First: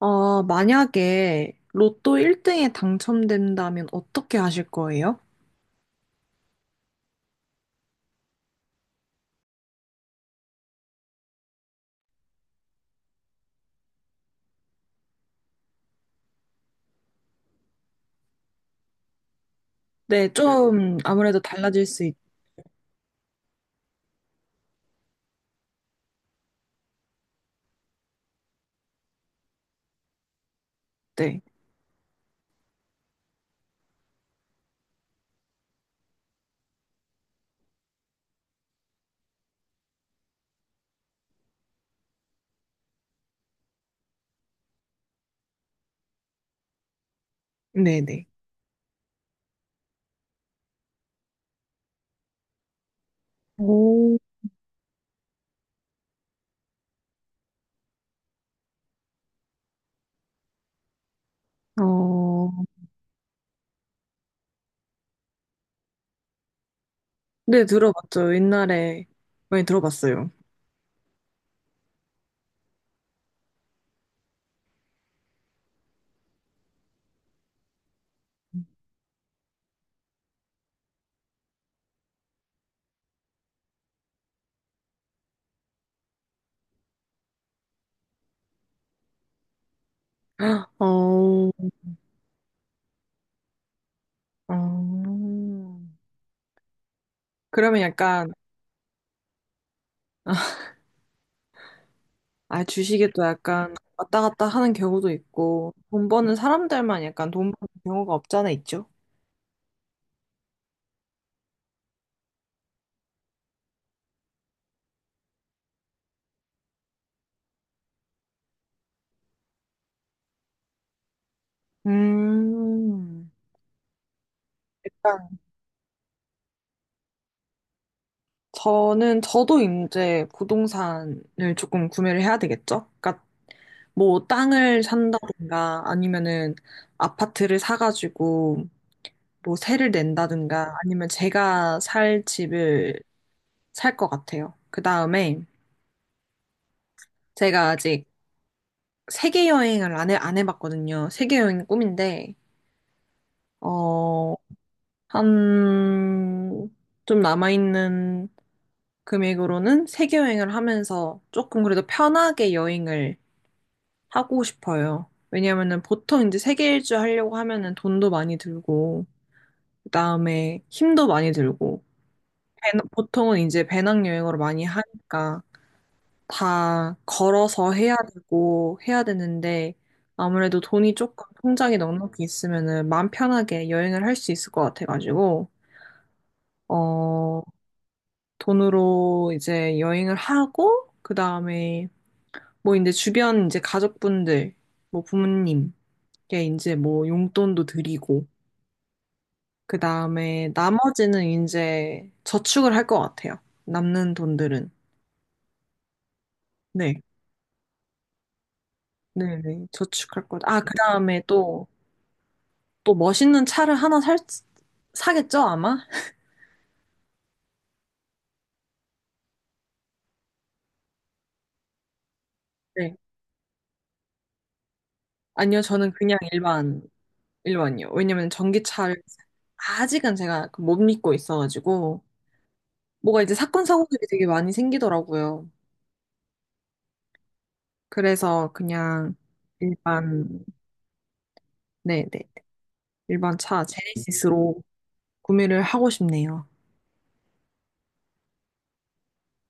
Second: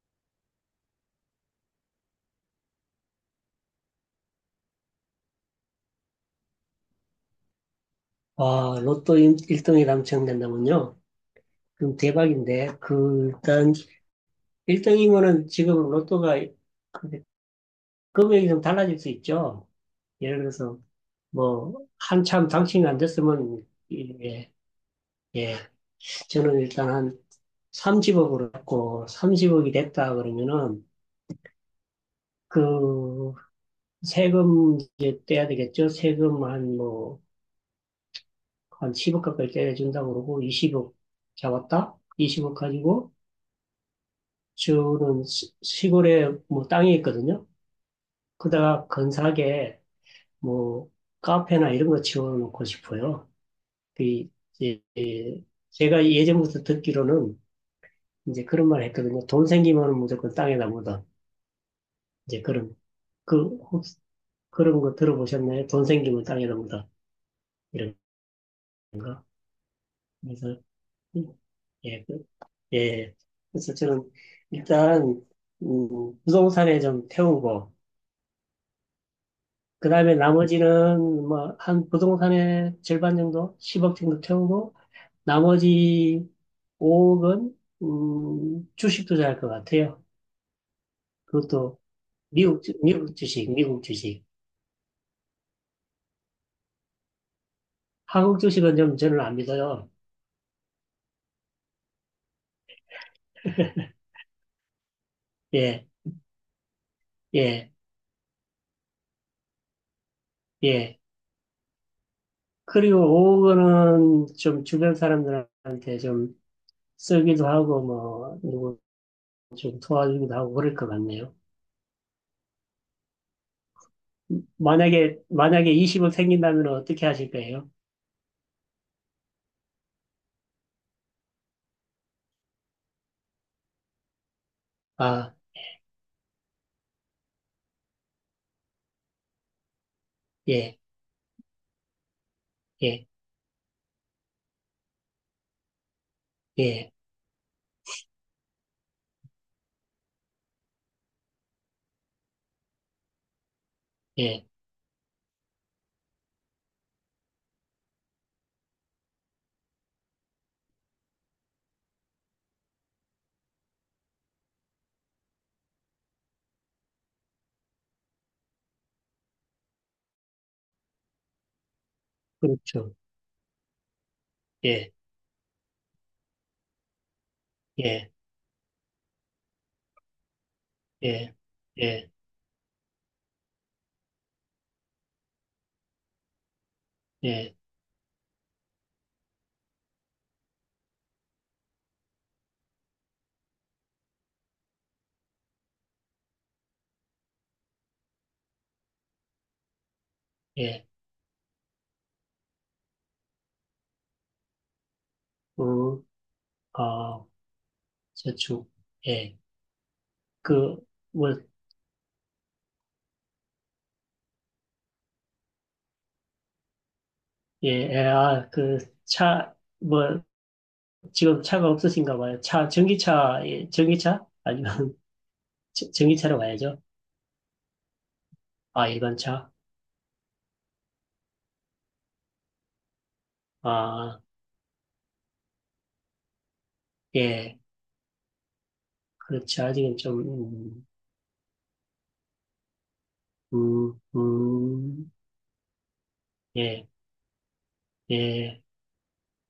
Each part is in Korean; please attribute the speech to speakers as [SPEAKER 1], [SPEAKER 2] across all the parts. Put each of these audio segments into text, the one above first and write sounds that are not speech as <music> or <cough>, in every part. [SPEAKER 1] 아, 만약에 로또 1등에 당첨된다면 어떻게 하실 거예요?
[SPEAKER 2] 아, 로또 1등이 당첨된다면요? 그럼 대박인데, 그, 일단, 1등이면은 지금 로또가 그 금액이 좀 달라질 수 있죠.
[SPEAKER 1] 네,
[SPEAKER 2] 예를 들어서,
[SPEAKER 1] 좀 아무래도
[SPEAKER 2] 뭐,
[SPEAKER 1] 달라질 수
[SPEAKER 2] 한참 당첨이 안 됐으면, 예, 예. 저는 일단 한 30억으로 했고, 30억이 됐다 그러면은,
[SPEAKER 1] 있대.
[SPEAKER 2] 그, 세금 이제 떼야 되겠죠? 세금 한 뭐, 한 10억 가까이 떼준다고 그러고, 20억 잡았다? 20억 가지고, 저는 시골에 뭐 땅이 있거든요.
[SPEAKER 1] 네네.
[SPEAKER 2] 그다가 근사하게 뭐 카페나 이런 거 지어놓고 싶어요. 그
[SPEAKER 1] 오,
[SPEAKER 2] 이제 제가 예전부터 듣기로는 이제 그런 말 했거든요. 돈 생기면 무조건 땅에다 묻어. 이제
[SPEAKER 1] 어,
[SPEAKER 2] 그런 그 혹시 그런 거 들어보셨나요? 돈 생기면 땅에다 묻어
[SPEAKER 1] 네,
[SPEAKER 2] 이런
[SPEAKER 1] 들어봤죠. 옛날에
[SPEAKER 2] 거.
[SPEAKER 1] 많이 들어봤어요.
[SPEAKER 2] 그래서 예, 예. 그래서 저는 일단 부동산에 좀 태우고 그 다음에 나머지는 뭐 한 부동산의 절반 정도, 10억 정도 태우고 나머지 5억은 주식 투자할 것 같아요.
[SPEAKER 1] 어,
[SPEAKER 2] 그것도 미국 미국 주식, 미국 주식.
[SPEAKER 1] 어, 그러면 약간,
[SPEAKER 2] 한국 주식은 좀 저는 안 믿어요.
[SPEAKER 1] 아, 주식에 또 약간 왔다 갔다 하는 경우도 있고,
[SPEAKER 2] 예,
[SPEAKER 1] 돈 버는 사람들만 약간 돈 버는
[SPEAKER 2] 예,
[SPEAKER 1] 경우가 없잖아, 있죠?
[SPEAKER 2] 예. 그리고 5억은 좀 주변 사람들한테 좀 쓰기도 하고 뭐 누구 좀 도와주기도 하고 그럴 것 같네요.
[SPEAKER 1] 음,
[SPEAKER 2] 만약에 20억 생긴다면 어떻게 하실 거예요?
[SPEAKER 1] 저는, 저도 이제 부동산을 조금 구매를 해야 되겠죠? 그러니까 뭐 땅을
[SPEAKER 2] 아,
[SPEAKER 1] 산다든가 아니면은 아파트를 사가지고 뭐 세를 낸다든가
[SPEAKER 2] 예.
[SPEAKER 1] 아니면 제가 살 집을
[SPEAKER 2] 예.
[SPEAKER 1] 살 것 같아요. 그 다음에
[SPEAKER 2] 예,
[SPEAKER 1] 제가 아직 세계 여행을 안 해봤거든요. 세계 여행이 꿈인데, 어,
[SPEAKER 2] 예,
[SPEAKER 1] 한, 좀 남아있는 금액으로는 세계 여행을 하면서 조금 그래도 편하게 여행을 하고 싶어요. 왜냐면은 보통 이제 세계 일주 하려고 하면은 돈도 많이 들고, 그다음에 힘도 많이 들고,
[SPEAKER 2] 그렇죠.
[SPEAKER 1] 보통은 이제 배낭여행으로 많이
[SPEAKER 2] 예,
[SPEAKER 1] 하니까 다 걸어서 해야
[SPEAKER 2] 예,
[SPEAKER 1] 되고 해야 되는데 아무래도 돈이 조금
[SPEAKER 2] 예,
[SPEAKER 1] 통장에
[SPEAKER 2] 예,
[SPEAKER 1] 넉넉히 있으면은 마음 편하게 여행을 할 수 있을 것 같아가지고, 어,
[SPEAKER 2] 예,
[SPEAKER 1] 돈으로 이제 여행을 하고, 그다음에 뭐 이제 주변 이제 가족분들, 뭐 부모님, 게 이제 뭐 용돈도 드리고, 그 다음에
[SPEAKER 2] 예,
[SPEAKER 1] 나머지는 이제 저축을 할 것 같아요. 남는 돈들은.
[SPEAKER 2] 우,
[SPEAKER 1] 네.
[SPEAKER 2] 어, 저축, 예,
[SPEAKER 1] 네네. 저축할 것. 아, 그
[SPEAKER 2] 그,
[SPEAKER 1] 다음에
[SPEAKER 2] 뭐,
[SPEAKER 1] 또, 또 멋있는 차를 하나 살, 사겠죠, 아마?
[SPEAKER 2] 예, 예, 아, 그, 차, 뭐, 지금 차가 없으신가 봐요. 차,
[SPEAKER 1] 네.
[SPEAKER 2] 전기차, 예, 전기차? 아니면 <laughs>
[SPEAKER 1] 아니요, 저는 그냥
[SPEAKER 2] 전기차로 가야죠.
[SPEAKER 1] 일반, 일반이요. 왜냐면
[SPEAKER 2] 아,
[SPEAKER 1] 전기차를
[SPEAKER 2] 일반차?
[SPEAKER 1] 아직은 제가 그 못 믿고 있어가지고, 뭐가 이제 사건, 사고들이
[SPEAKER 2] 아,
[SPEAKER 1] 되게 많이 생기더라고요.
[SPEAKER 2] 예,
[SPEAKER 1] 그래서 그냥
[SPEAKER 2] 그렇죠. 아직은 좀,
[SPEAKER 1] 일반, 네네. 일반 차,
[SPEAKER 2] 음,
[SPEAKER 1] 제네시스로.
[SPEAKER 2] 음,
[SPEAKER 1] 구매를 하고 싶네요.
[SPEAKER 2] 예, 예,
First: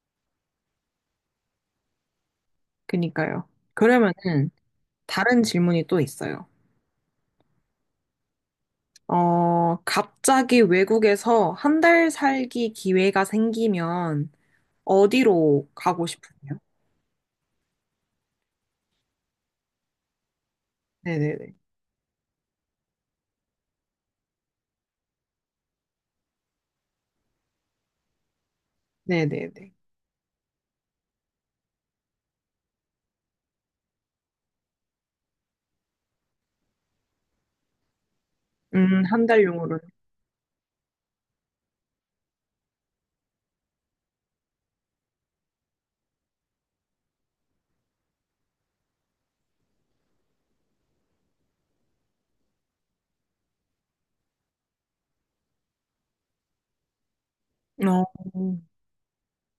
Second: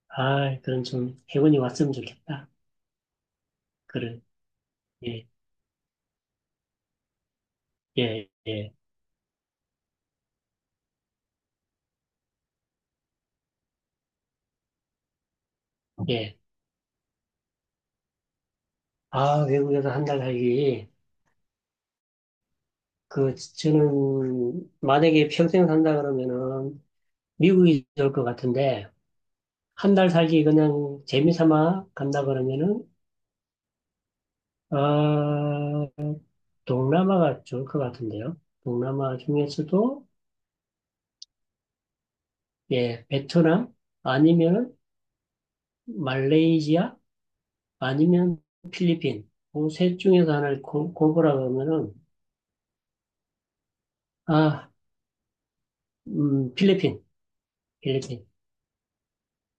[SPEAKER 2] 아, 그럼 좀 해운이 왔으면 좋겠다.
[SPEAKER 1] 그니까요.
[SPEAKER 2] 그래,
[SPEAKER 1] 그러면은
[SPEAKER 2] 예,
[SPEAKER 1] 다른 질문이 또 있어요.
[SPEAKER 2] 예, 예.
[SPEAKER 1] 어, 갑자기 외국에서 한 달 살기 기회가 생기면 어디로 가고
[SPEAKER 2] 예.
[SPEAKER 1] 싶으세요?
[SPEAKER 2] 아, 외국에서 한 달 살기.
[SPEAKER 1] 네네네.
[SPEAKER 2] 그, 저는, 만약에 평생 산다 그러면은, 미국이 좋을 것 같은데,
[SPEAKER 1] 네네네.
[SPEAKER 2] 한 달 살기 그냥 재미삼아 간다 그러면은, 아, 동남아가 좋을 것 같은데요. 동남아
[SPEAKER 1] 한 달용으로는.
[SPEAKER 2] 중에서도, 예, 베트남, 아니면 말레이시아, 아니면 필리핀. 그셋 중에서 하나를 고르라 그러면은, 아, 필리핀,
[SPEAKER 1] 어,
[SPEAKER 2] 필리핀.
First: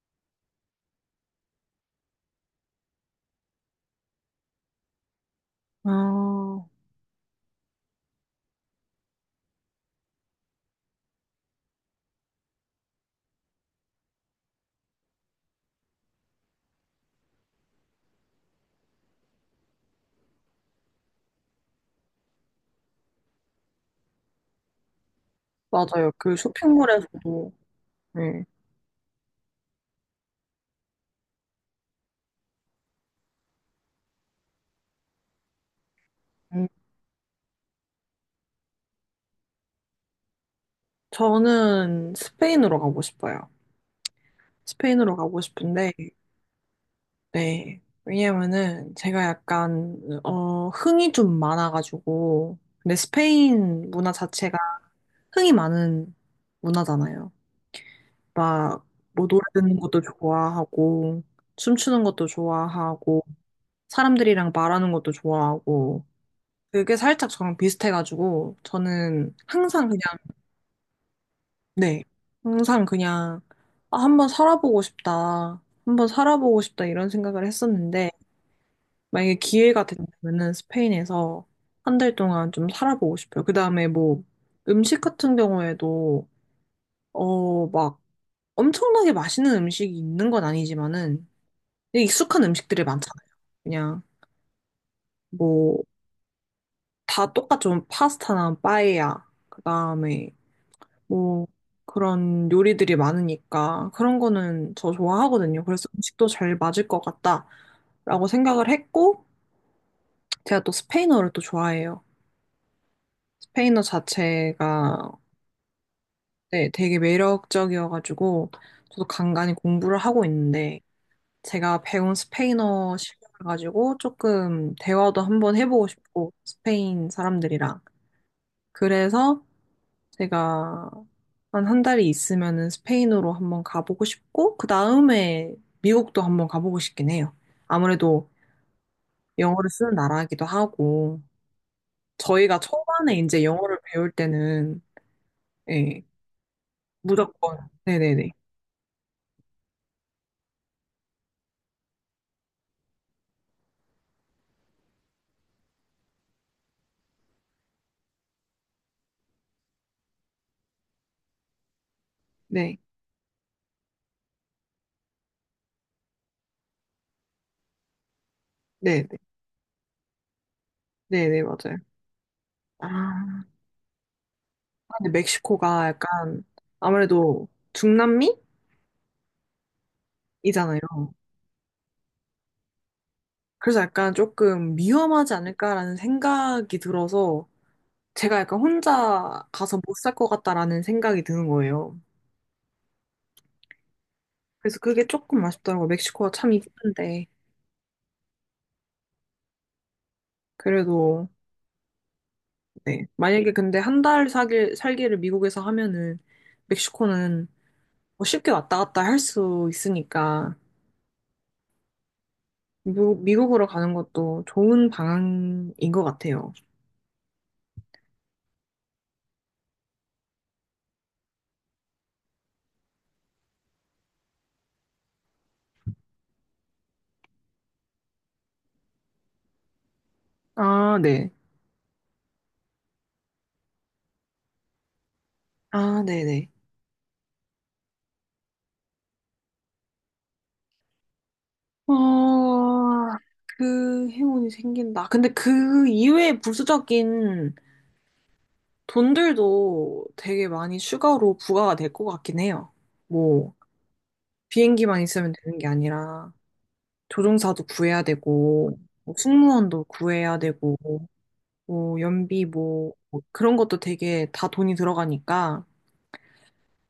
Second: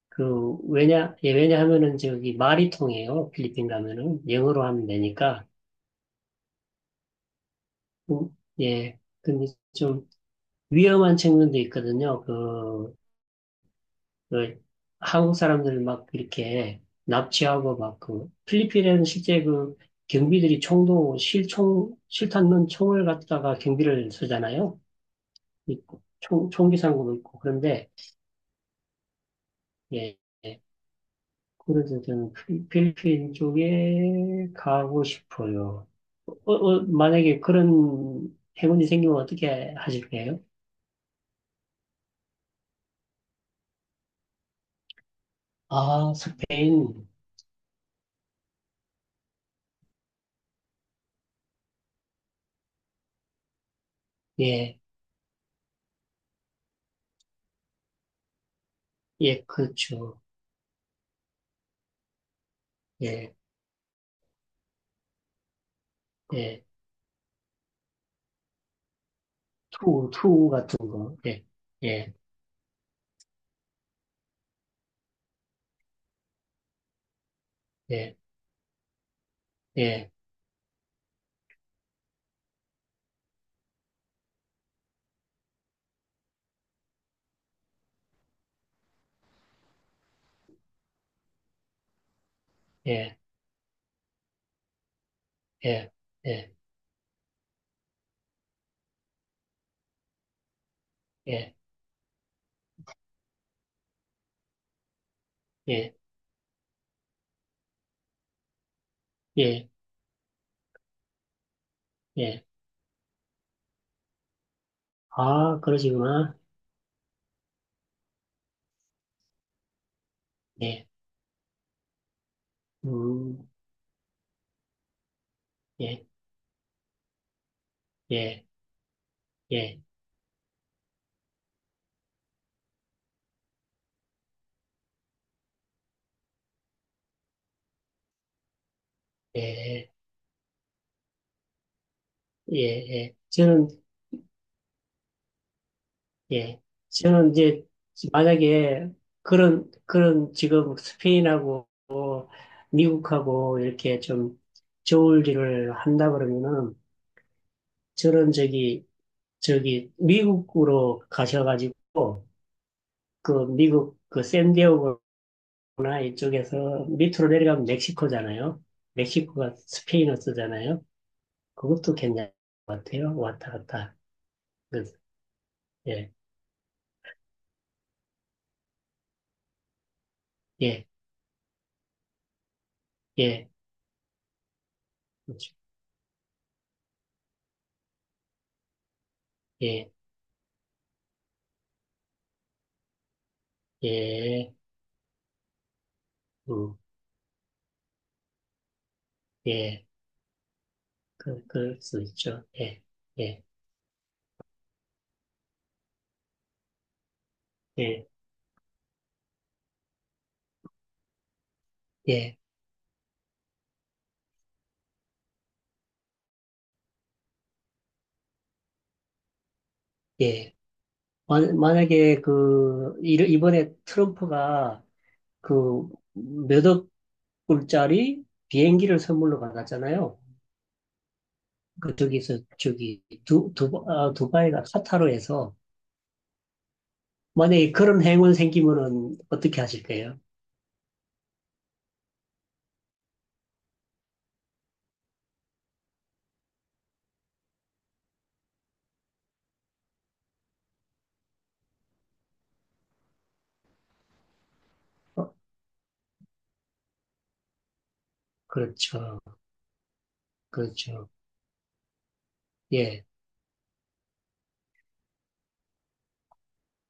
[SPEAKER 2] 그, 왜냐, 예, 왜냐하면은 저기 말이 통해요. 필리핀 가면은. 영어로 하면 되니까.
[SPEAKER 1] 아,
[SPEAKER 2] 예. 근데 좀 위험한 측면도 있거든요. 그, 그 한국 사람들 막 이렇게 납치하고 막 그, 필리핀에는 실제 그 경비들이 총도 실총, 실탄 넣은 총을 갖다가 경비를 쓰잖아요. 이
[SPEAKER 1] 맞아요. 그
[SPEAKER 2] 총기 상고도 있고.
[SPEAKER 1] 쇼핑몰에서도.
[SPEAKER 2] 그런데,
[SPEAKER 1] 네.
[SPEAKER 2] 예. 예. 그래서 저는 필리핀 쪽에 가고 싶어요. 어,
[SPEAKER 1] 음,
[SPEAKER 2] 어, 만약에 그런 행운이 생기면 어떻게 하실까요?
[SPEAKER 1] 저는 스페인으로 가고 싶어요. 스페인으로 가고 싶은데,
[SPEAKER 2] 아, 스페인.
[SPEAKER 1] 네. 왜냐면은 제가 약간 흥이 좀 많아가지고 근데 스페인 문화 자체가
[SPEAKER 2] 예,
[SPEAKER 1] 흥이 많은 문화잖아요. 막 뭐 노래
[SPEAKER 2] 예,
[SPEAKER 1] 듣는 것도
[SPEAKER 2] 그렇죠.
[SPEAKER 1] 좋아하고 춤추는 것도 좋아하고
[SPEAKER 2] 예,
[SPEAKER 1] 사람들이랑 말하는 것도 좋아하고
[SPEAKER 2] 예.
[SPEAKER 1] 그게 살짝 저랑 비슷해가지고 저는 항상 그냥
[SPEAKER 2] 투, 투 같은 거. 예,
[SPEAKER 1] 네
[SPEAKER 2] 예,
[SPEAKER 1] 항상 그냥 아, 한번 살아보고 싶다 한번 살아보고 싶다 이런 생각을 했었는데
[SPEAKER 2] 예,
[SPEAKER 1] 만약에 기회가
[SPEAKER 2] 예,
[SPEAKER 1] 된다면은 스페인에서 한 달 동안 좀 살아보고 싶어요. 그 다음에 뭐 음식 같은 경우에도 막 엄청나게 맛있는 음식이 있는 건 아니지만은 되게 익숙한 음식들이
[SPEAKER 2] 예,
[SPEAKER 1] 많잖아요. 그냥 뭐
[SPEAKER 2] 예, 예,
[SPEAKER 1] 다 똑같죠. 뭐 파스타나 빠에야. 그 다음에 뭐
[SPEAKER 2] 예,
[SPEAKER 1] 그런 요리들이 많으니까 그런 거는 저 좋아하거든요. 그래서
[SPEAKER 2] 예,
[SPEAKER 1] 음식도 잘 맞을 것 같다라고 생각을 했고
[SPEAKER 2] 예,
[SPEAKER 1] 제가 또 스페인어를 또 좋아해요.
[SPEAKER 2] 예.
[SPEAKER 1] 스페인어 자체가
[SPEAKER 2] 아, 그러시구나.
[SPEAKER 1] 네, 되게 매력적이어가지고 저도 간간히 공부를 하고 있는데
[SPEAKER 2] 예,
[SPEAKER 1] 제가 배운 스페인어 실력을
[SPEAKER 2] 음,
[SPEAKER 1] 가지고 조금 대화도 한번 해보고
[SPEAKER 2] 예,
[SPEAKER 1] 싶고 스페인 사람들이랑
[SPEAKER 2] 예,
[SPEAKER 1] 그래서
[SPEAKER 2] 예,
[SPEAKER 1] 제가 한 달이 있으면은 스페인으로 한번 가보고 싶고 그 다음에 미국도 한번 가보고 싶긴 해요. 아무래도 영어를
[SPEAKER 2] 예,
[SPEAKER 1] 쓰는 나라이기도 하고
[SPEAKER 2] 예,
[SPEAKER 1] 저희가
[SPEAKER 2] 예.
[SPEAKER 1] 초반에 이제
[SPEAKER 2] 저는
[SPEAKER 1] 영어를 배울 때는 예,
[SPEAKER 2] 예. 저는
[SPEAKER 1] 무조건
[SPEAKER 2] 이제
[SPEAKER 1] 네네네
[SPEAKER 2] 만약에 그런 지금 스페인하고 미국하고 이렇게 좀 좋을 일을 한다 그러면은 저는 저기, 저기 미국으로 가셔가지고
[SPEAKER 1] 네
[SPEAKER 2] 그 미국 그 샌디에고나 이쪽에서 밑으로 내려가면 멕시코잖아요.
[SPEAKER 1] 네네
[SPEAKER 2] 멕시코가 스페인어 쓰잖아요.
[SPEAKER 1] 네네 맞아요.
[SPEAKER 2] 그것도 괜찮을 것 같아요.
[SPEAKER 1] 아,
[SPEAKER 2] 왔다 갔다. 그,
[SPEAKER 1] 근데 멕시코가
[SPEAKER 2] 예,
[SPEAKER 1] 약간 아무래도 중남미이잖아요.
[SPEAKER 2] 예, 예,
[SPEAKER 1] 그래서 약간 조금 위험하지
[SPEAKER 2] 그렇죠.
[SPEAKER 1] 않을까라는 생각이 들어서 제가 약간 혼자 가서
[SPEAKER 2] 예,
[SPEAKER 1] 못 살 것 같다라는 생각이 드는 거예요.
[SPEAKER 2] 예,
[SPEAKER 1] 그래서 그게 조금 아쉽더라고요. 멕시코가 참
[SPEAKER 2] 음,
[SPEAKER 1] 이쁜데.
[SPEAKER 2] 예.
[SPEAKER 1] 그래도,
[SPEAKER 2] 그, 그럴 수 있죠. 예,
[SPEAKER 1] 네.
[SPEAKER 2] 예,
[SPEAKER 1] 만약에 근데 한 달 살기를 미국에서 하면은 멕시코는
[SPEAKER 2] 예,
[SPEAKER 1] 뭐 쉽게 왔다 갔다 할 수 있으니까
[SPEAKER 2] 예,
[SPEAKER 1] 미국, 미국으로 가는 것도 좋은 방향인 것 같아요.
[SPEAKER 2] 예. 만약에 그, 이번에 트럼프가 그 몇억 불짜리 비행기를 선물로 받았잖아요.
[SPEAKER 1] 아, 네.
[SPEAKER 2] 그, 저기서, 저기, 두바이가 카타르에서
[SPEAKER 1] 아, 네네.
[SPEAKER 2] 만약에 그런 행운 생기면은 어떻게 하실 거예요?
[SPEAKER 1] 어, 그 행운이 생긴다. 근데 그 이외의 부수적인 돈들도 되게 많이 추가로 부과가 될 것 같긴 해요. 뭐, 비행기만 있으면
[SPEAKER 2] 어,
[SPEAKER 1] 되는 게 아니라, 조종사도 구해야 되고, 뭐
[SPEAKER 2] 그렇죠.
[SPEAKER 1] 승무원도 구해야 되고,
[SPEAKER 2] 그렇죠.
[SPEAKER 1] 연비
[SPEAKER 2] 예,
[SPEAKER 1] 뭐 그런 것도 되게 다 돈이 들어가니까,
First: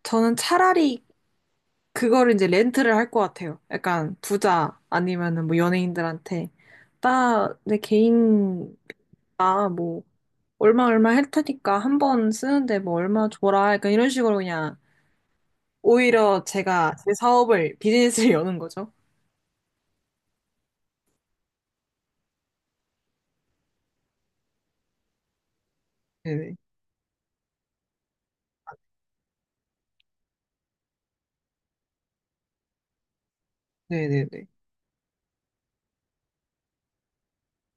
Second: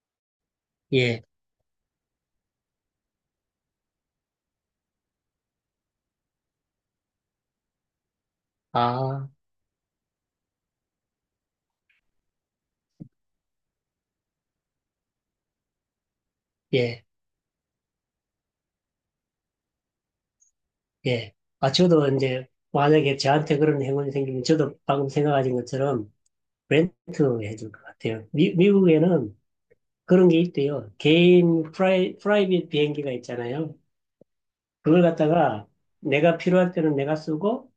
[SPEAKER 1] 저는 차라리
[SPEAKER 2] 예.
[SPEAKER 1] 그거를 이제 렌트를 할 것 같아요. 약간 부자 아니면은 뭐 연예인들한테 나 내 개인
[SPEAKER 2] 아,
[SPEAKER 1] 나 뭐 얼마 얼마 할 테니까 한 번 쓰는데 뭐 얼마 줘라. 약간 이런 식으로 그냥 오히려 제가
[SPEAKER 2] 예,
[SPEAKER 1] 제 사업을 비즈니스를 <laughs> 여는 거죠.
[SPEAKER 2] 예. 아, 저도 이제 만약에 저한테 그런 행운이 생기면 저도 방금 생각하신 것처럼
[SPEAKER 1] 네네
[SPEAKER 2] 렌트 해줄 것 같아요. 미국에는 그런 게 있대요. 개인 프라이빗 비행기가 있잖아요.
[SPEAKER 1] 네네네.
[SPEAKER 2] 그걸 갖다가 내가 필요할 때는 내가 쓰고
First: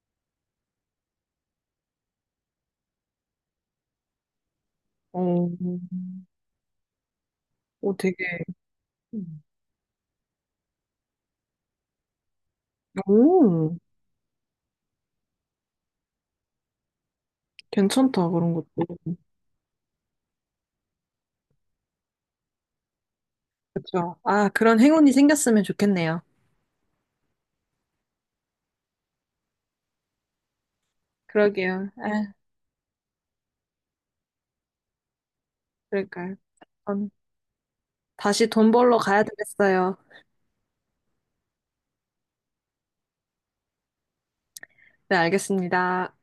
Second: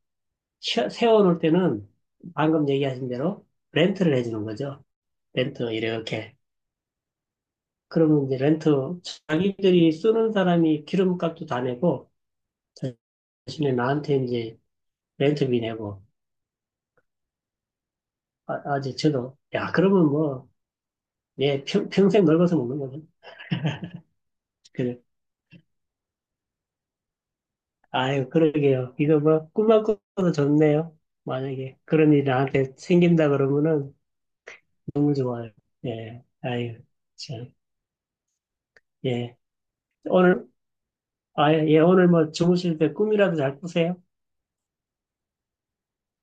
[SPEAKER 2] 세워놓을 때는 방금 얘기하신 대로 렌트를 해주는 거죠.
[SPEAKER 1] 어,
[SPEAKER 2] 렌트 이렇게.
[SPEAKER 1] 오 되게
[SPEAKER 2] 그러면 이제 렌트 자기들이 쓰는 사람이 기름값도 다 내고 대신에
[SPEAKER 1] 오
[SPEAKER 2] 나한테 이제 렌트비 내고
[SPEAKER 1] 괜찮다 그런
[SPEAKER 2] 아, 아
[SPEAKER 1] 것도
[SPEAKER 2] 이제 저도 야 그러면 뭐 예 평생 넓어서 먹는 거죠.
[SPEAKER 1] 그렇죠. 아 그런
[SPEAKER 2] 그래.
[SPEAKER 1] 행운이 생겼으면 좋겠네요.
[SPEAKER 2] 아유, 그러게요. 이거 뭐, 꿈만 꿔도 좋네요. 만약에
[SPEAKER 1] 그러게요.
[SPEAKER 2] 그런 일이
[SPEAKER 1] 아
[SPEAKER 2] 나한테 생긴다 그러면은 너무 좋아요. 예,
[SPEAKER 1] 그러니까요.
[SPEAKER 2] 아유,
[SPEAKER 1] 전
[SPEAKER 2] 참,
[SPEAKER 1] 다시 돈 벌러 가야
[SPEAKER 2] 예.
[SPEAKER 1] 되겠어요.
[SPEAKER 2] 오늘, 아, 예, 오늘 뭐 주무실 때 꿈이라도 잘 꾸세요.
[SPEAKER 1] 네, 알겠습니다.